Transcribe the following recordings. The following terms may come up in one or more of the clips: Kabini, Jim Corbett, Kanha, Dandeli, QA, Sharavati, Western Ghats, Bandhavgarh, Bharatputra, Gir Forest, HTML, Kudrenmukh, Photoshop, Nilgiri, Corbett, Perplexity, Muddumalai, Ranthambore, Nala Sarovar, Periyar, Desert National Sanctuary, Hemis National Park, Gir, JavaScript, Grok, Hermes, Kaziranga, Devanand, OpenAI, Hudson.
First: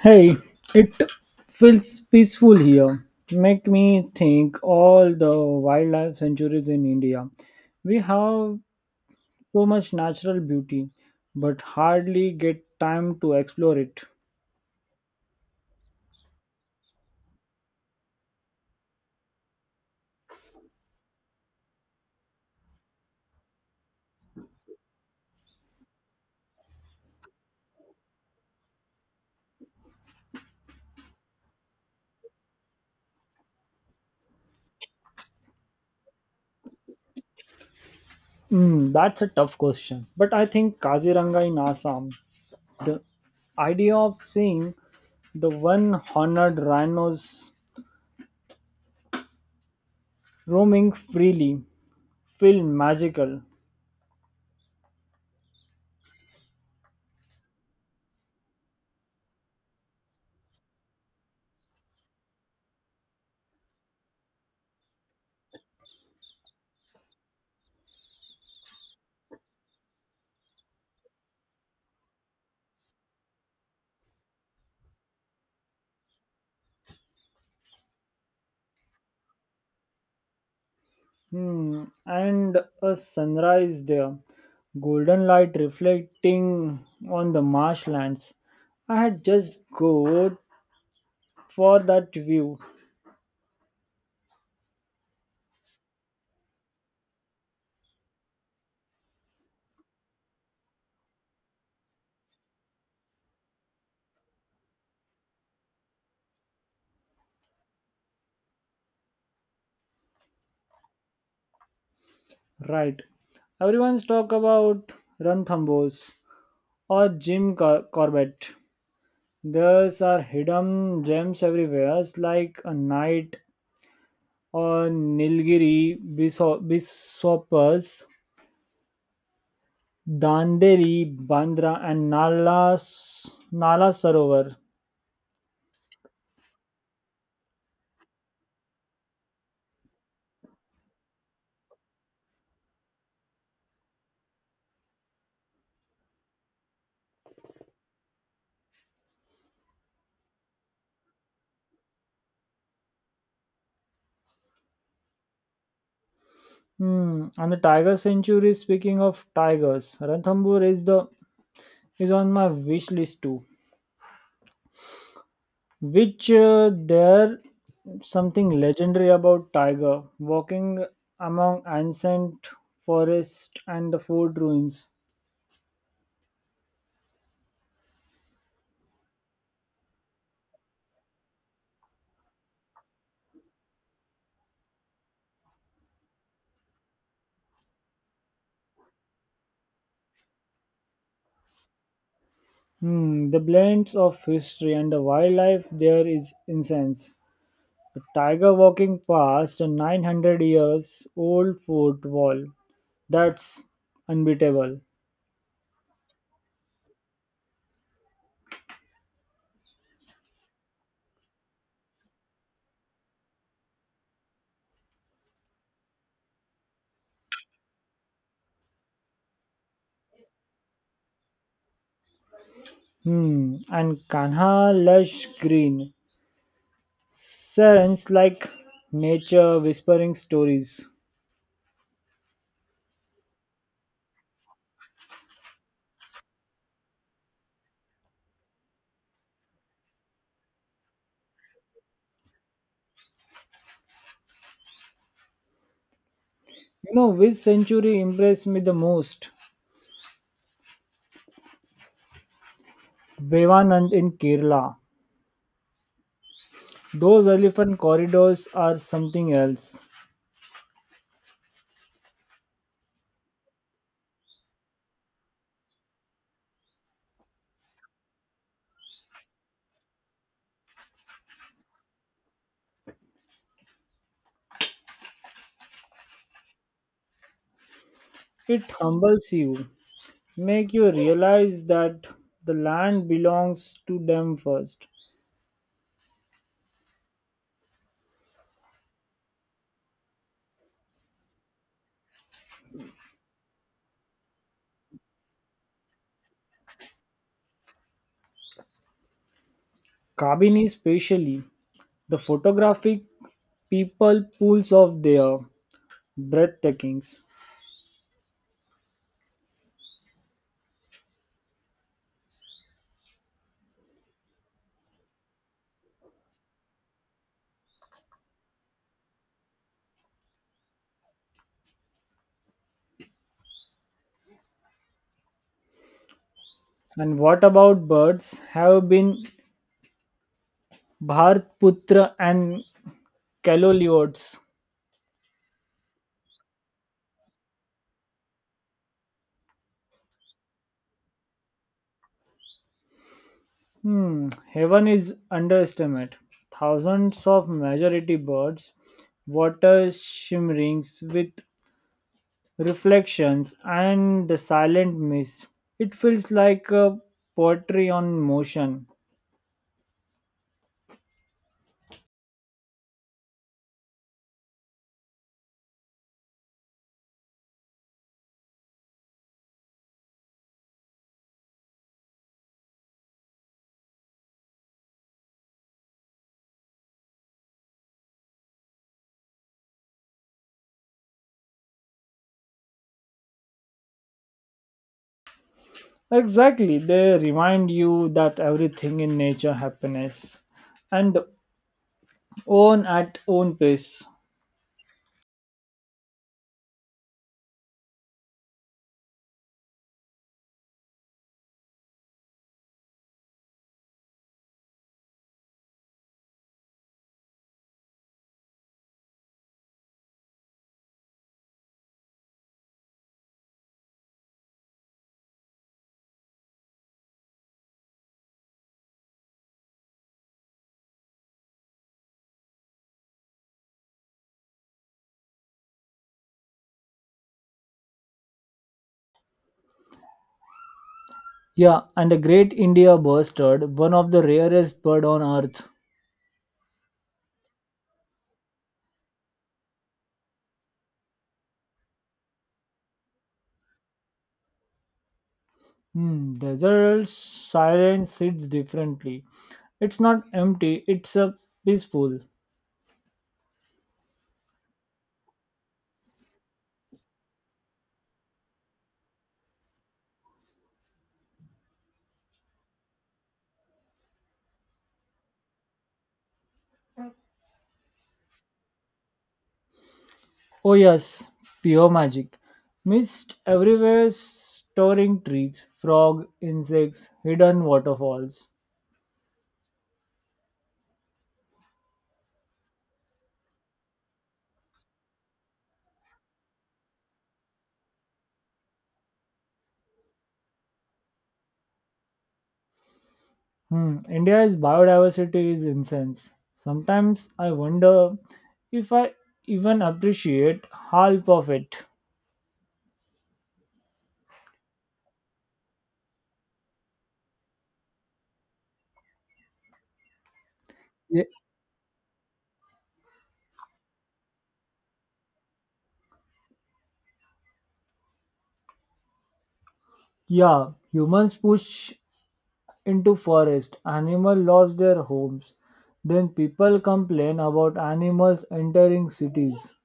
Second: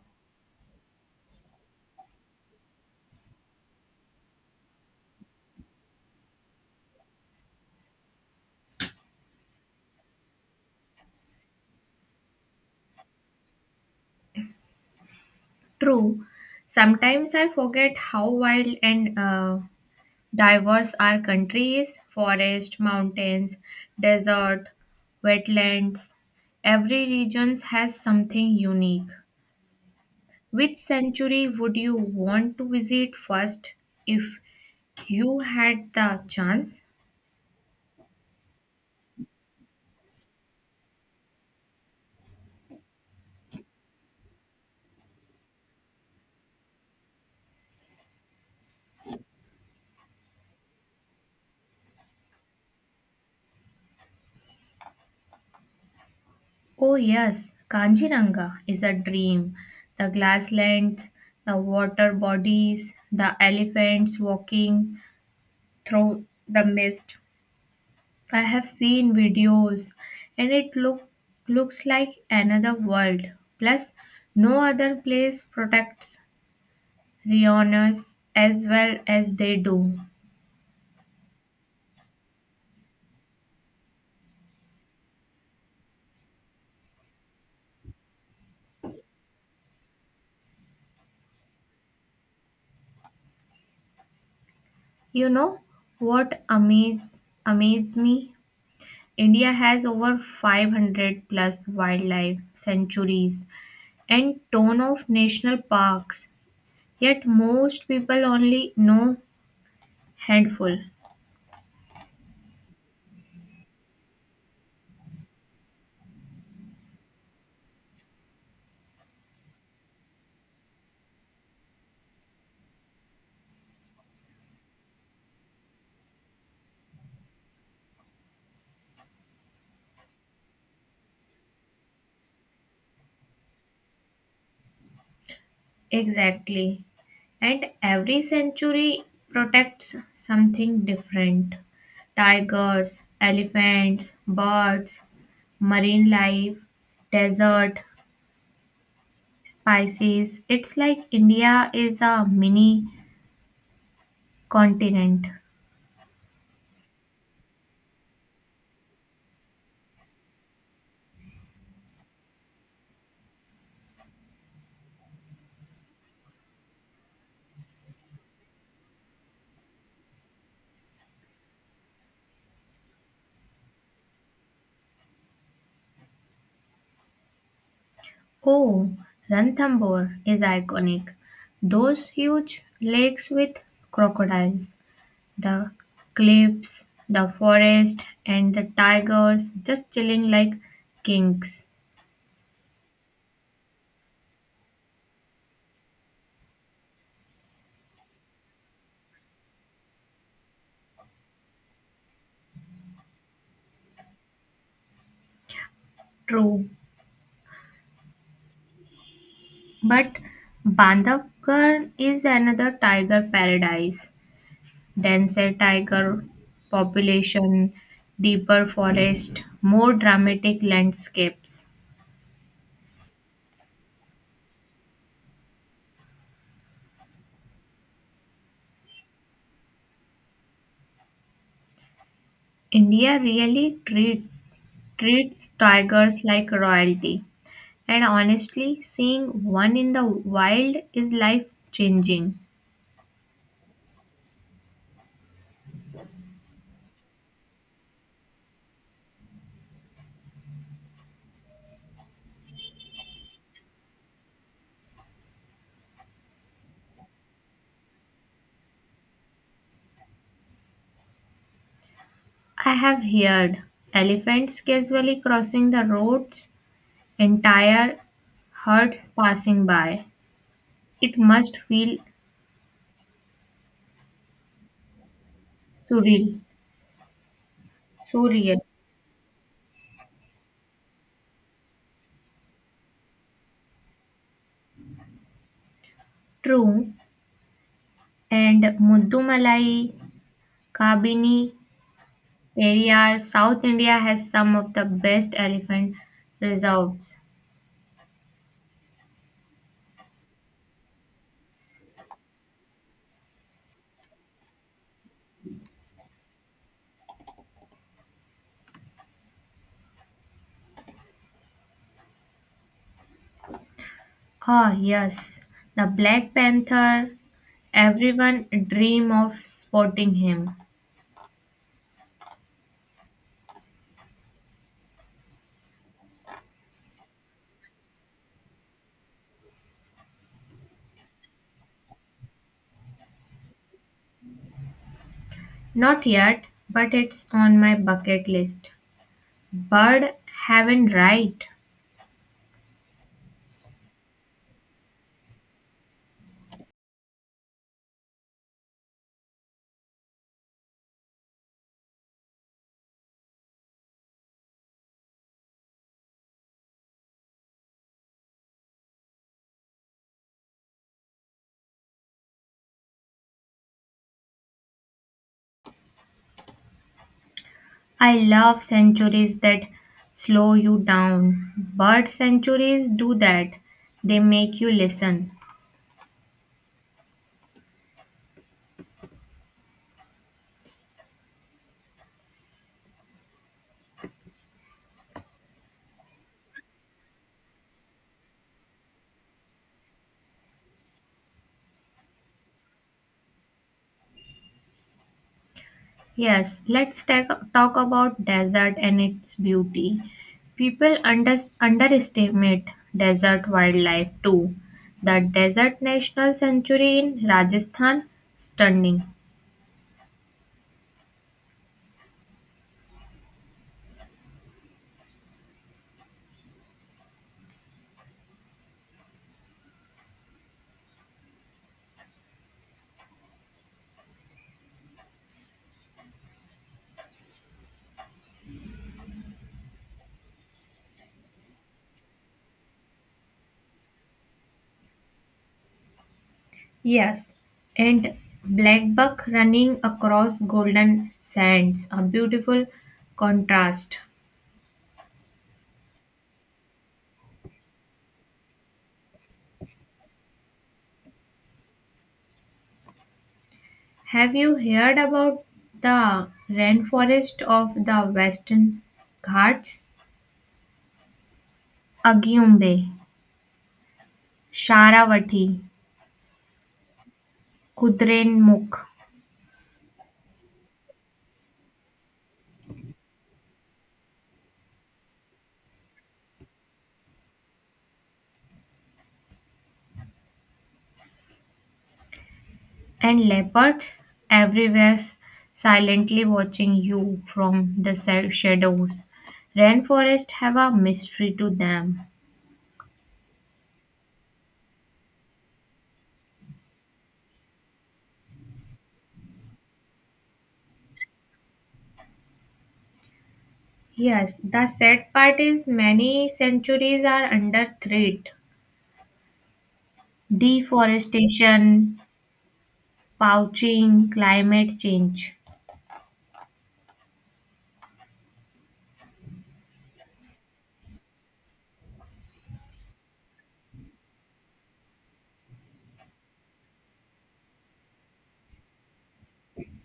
Hey, it feels peaceful here. Make me think all the wildlife sanctuaries in India. We have so much natural beauty, but hardly get time to explore it. True. Sometimes I forget how wild and diverse our country is. Forest, mountains, desert, wetlands. Every region has something unique. Which century would you want to visit first if you had the chance? Hmm, that's a tough question. But I think Kaziranga in Assam, the idea of seeing the one horned rhinos roaming freely feel magical. Oh, yes, Kanjiranga is a dream. The glasslands, the water bodies, the elephants walking through the mist. I have seen videos and it looks like another world. Plus, no other place protects rhinos as well as they do. Hmm, and a sunrise there, golden light reflecting on the marshlands. I had just go for that view, You know what amazes amazed me? India has over 500 plus wildlife sanctuaries and ton of national parks. Yet most people only know handful. right? Everyone's talk about Ranthambos or Corbett. There's are hidden gems everywhere. It's like a knight or Nilgiri, Bishoppers, Dandeli, Bandra, and Nala Sarovar. Exactly. And every century protects something different tigers, elephants, birds, marine life, desert, spices. It's like India is a mini continent. Hmm. And the Tiger Century. Speaking of tigers, Ranthambore is on my wish list too. Which there something legendary about tiger walking among ancient forest and the fort ruins. Oh, Ranthambore is iconic. Those huge lakes with crocodiles. The cliffs, the forest, and the tigers just chilling like kings. Hmm. The blends of history and the wildlife there is incense. A tiger walking past a 900 years old fort wall. That's unbeatable. True. But Bandhavgarh is another tiger paradise. Denser tiger population, deeper forest, more dramatic landscapes. Hmm. And Kanha lush green Sirens like nature whispering stories. India really treats tigers like royalty. And honestly, seeing one in the wild is life changing. You know which century impressed me the most? Devanand in Kerala. Those elephant corridors are something else. I have heard elephants casually crossing the roads, entire herds passing by. It must feel surreal. It Surreal. humbles you, make you realize that the land belongs to them first. True. And Muddumalai, Kabini, Periyar, South India has some of the best elephant reserves. Kabini especially, the photographic people pools of their breathtakings. Ah, yes. The Black Panther. Everyone dream of spotting him. And what about birds? Have been Bharatputra and Caloliotes. Not yet, but it's on my bucket list. Bird heaven right. Hmm, heaven is underestimate. Thousands of majority birds, water shimmerings with reflections and the silent mist. It feels like a poetry on motion. I love centuries that slow you down. Bird centuries do that. They make you listen. Exactly, they remind you that everything in nature happiness and own at own pace. Yes, let's talk about desert and its beauty. People underestimate desert wildlife too. The Desert National Sanctuary in Rajasthan, stunning. Yeah, and the great India bustard, one of the rarest bird on earth. Yes, and blackbuck running across golden sands, a beautiful contrast. Hmm, desert silence sits differently. It's not empty, it's a peaceful. Have you heard about the rainforest of the Western Ghats? Agyumbe, Sharavati, Kudrenmukh, Oh yes, pure magic. Mist everywhere storing trees, frog, insects, hidden waterfalls. and leopards everywhere silently watching you from the shadows. Rainforests have a mystery to them. Hmm, India's biodiversity is intense. Sometimes I wonder if I even appreciate half of it. Yes, the sad part is many centuries are under threat. Ye- Deforestation, poaching, climate change. Yeah, humans push into forest animals lost their homes then people complain about animals entering cities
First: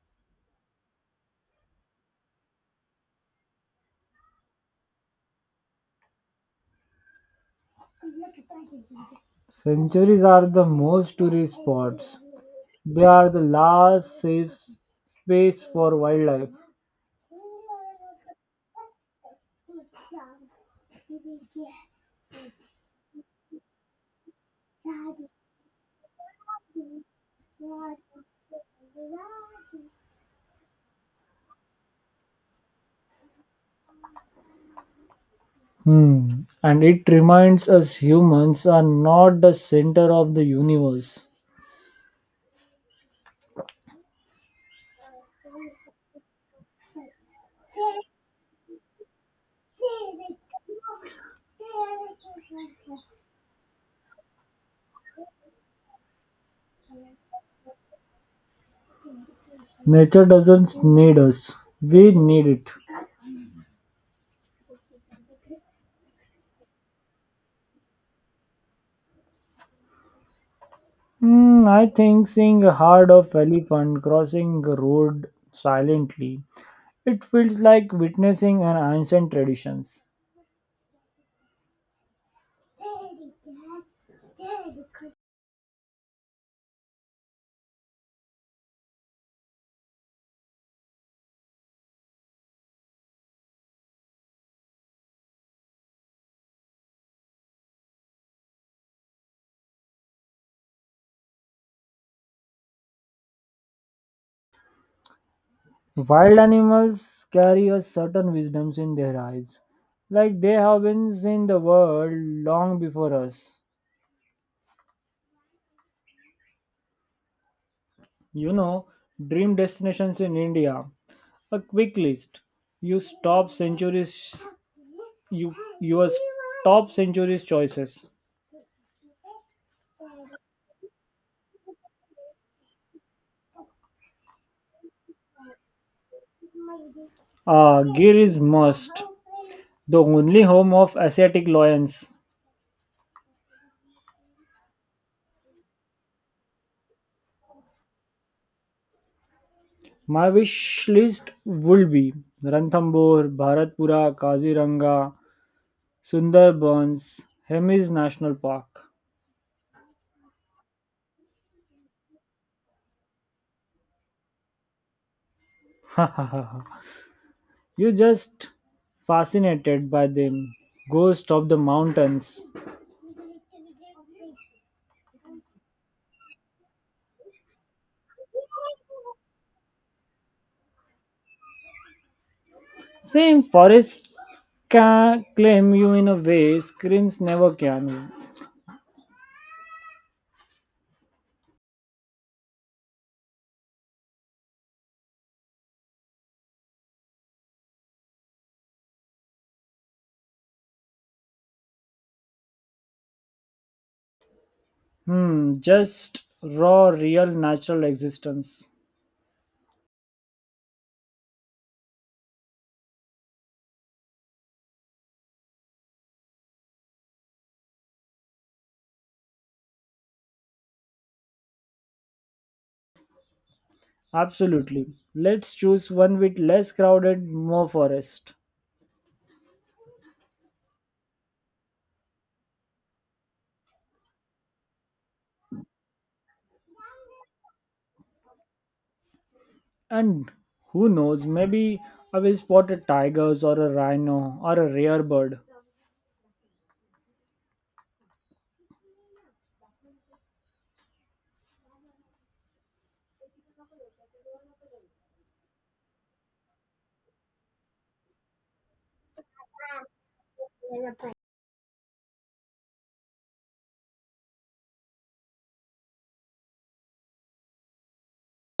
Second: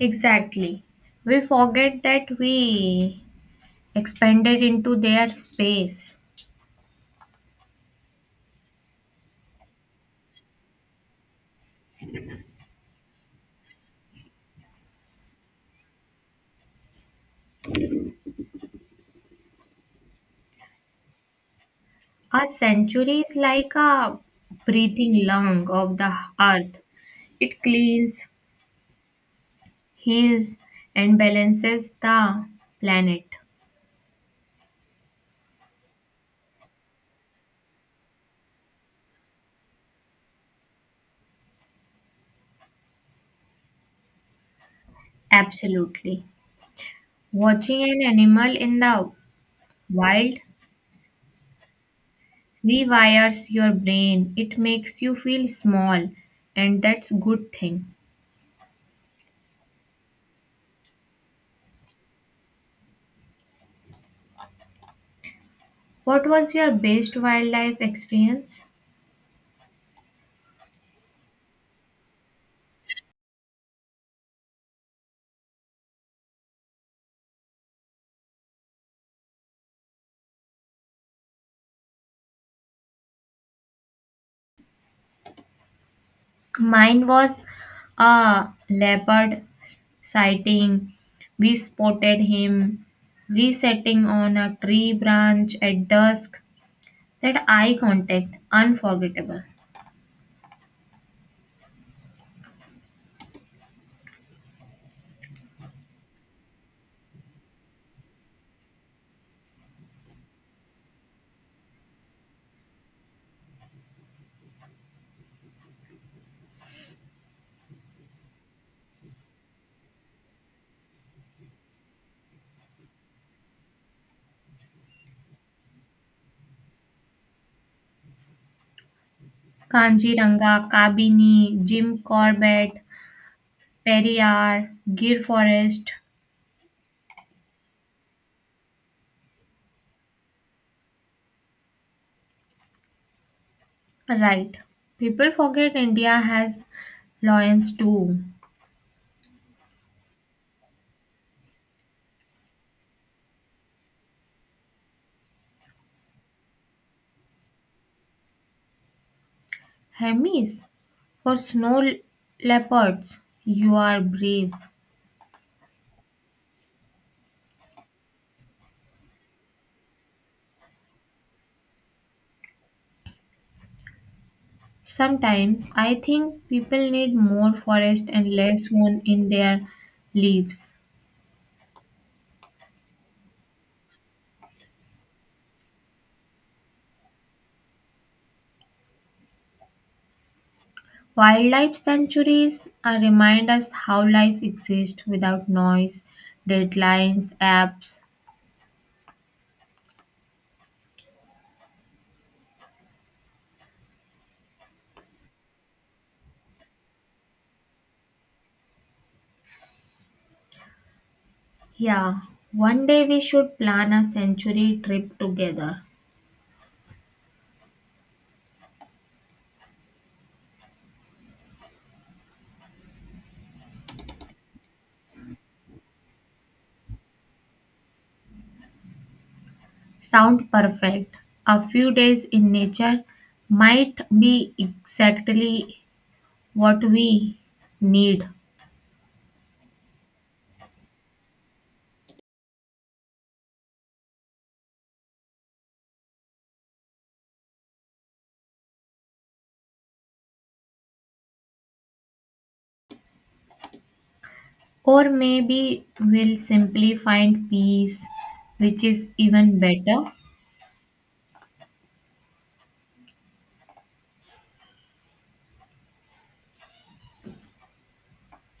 Exactly. We forget that we expanded into their space. sanctuaries are the most tourist spots they are the last safe space for wildlife. A century is like a breathing lung of the earth. It cleans, heals, and balances the planet. Hmm. And it reminds us humans are not the center of the universe. Absolutely. Watching an animal in the wild rewires your brain. It makes you feel small, and that's good thing. Nature doesn't need us, we need it. What was your best wildlife experience? Hmm. I think seeing a herd of elephant crossing a road silently. It feels like witnessing an ancient traditions. Mine was a leopard sighting. We spotted him resetting on a tree branch at dusk. That eye contact, unforgettable. Wild animals carry a certain wisdom in their eyes, like they have been in the world long before us. You know, dream destinations in India. A quick list. You stop centuries. You your top centuries choices. Kanjiranga, Kabini, Jim Corbett, Periyar, Gir Forest. Ah, Gir is must. The only home of Asiatic lions. Right. People forget India has lions too. My wish list would be Ranthambore, Bharatpura, Kaziranga, Sundarbans, Hemis National Park. Hermes for snow leopards. You are brave. you just fascinated by them. Ghost of the mountains. Sometimes I think people need more forest and less one in their leaves. Same forest can claim you in a way screens never can. Wildlife sanctuaries remind us how life exists without noise, deadlines, apps. Hmm, just raw, real, natural existence. Yeah, one day we should plan a sanctuary trip together. Absolutely. Let's choose one with less crowded, more forest. Sound perfect. A few days in nature might be exactly what we need. And who knows, maybe I will spot a tiger or a rhino or a rare bird. Or maybe we'll simply find peace, which is even better.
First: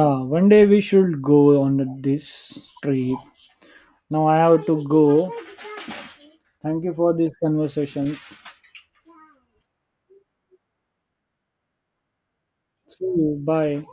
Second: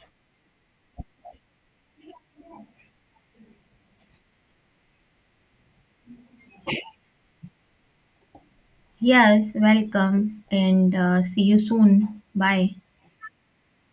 Yeah, one day we should go on this trip. Now I have to go. Thank you for these conversations. Yes, welcome and see you soon. Bye. See you. Bye.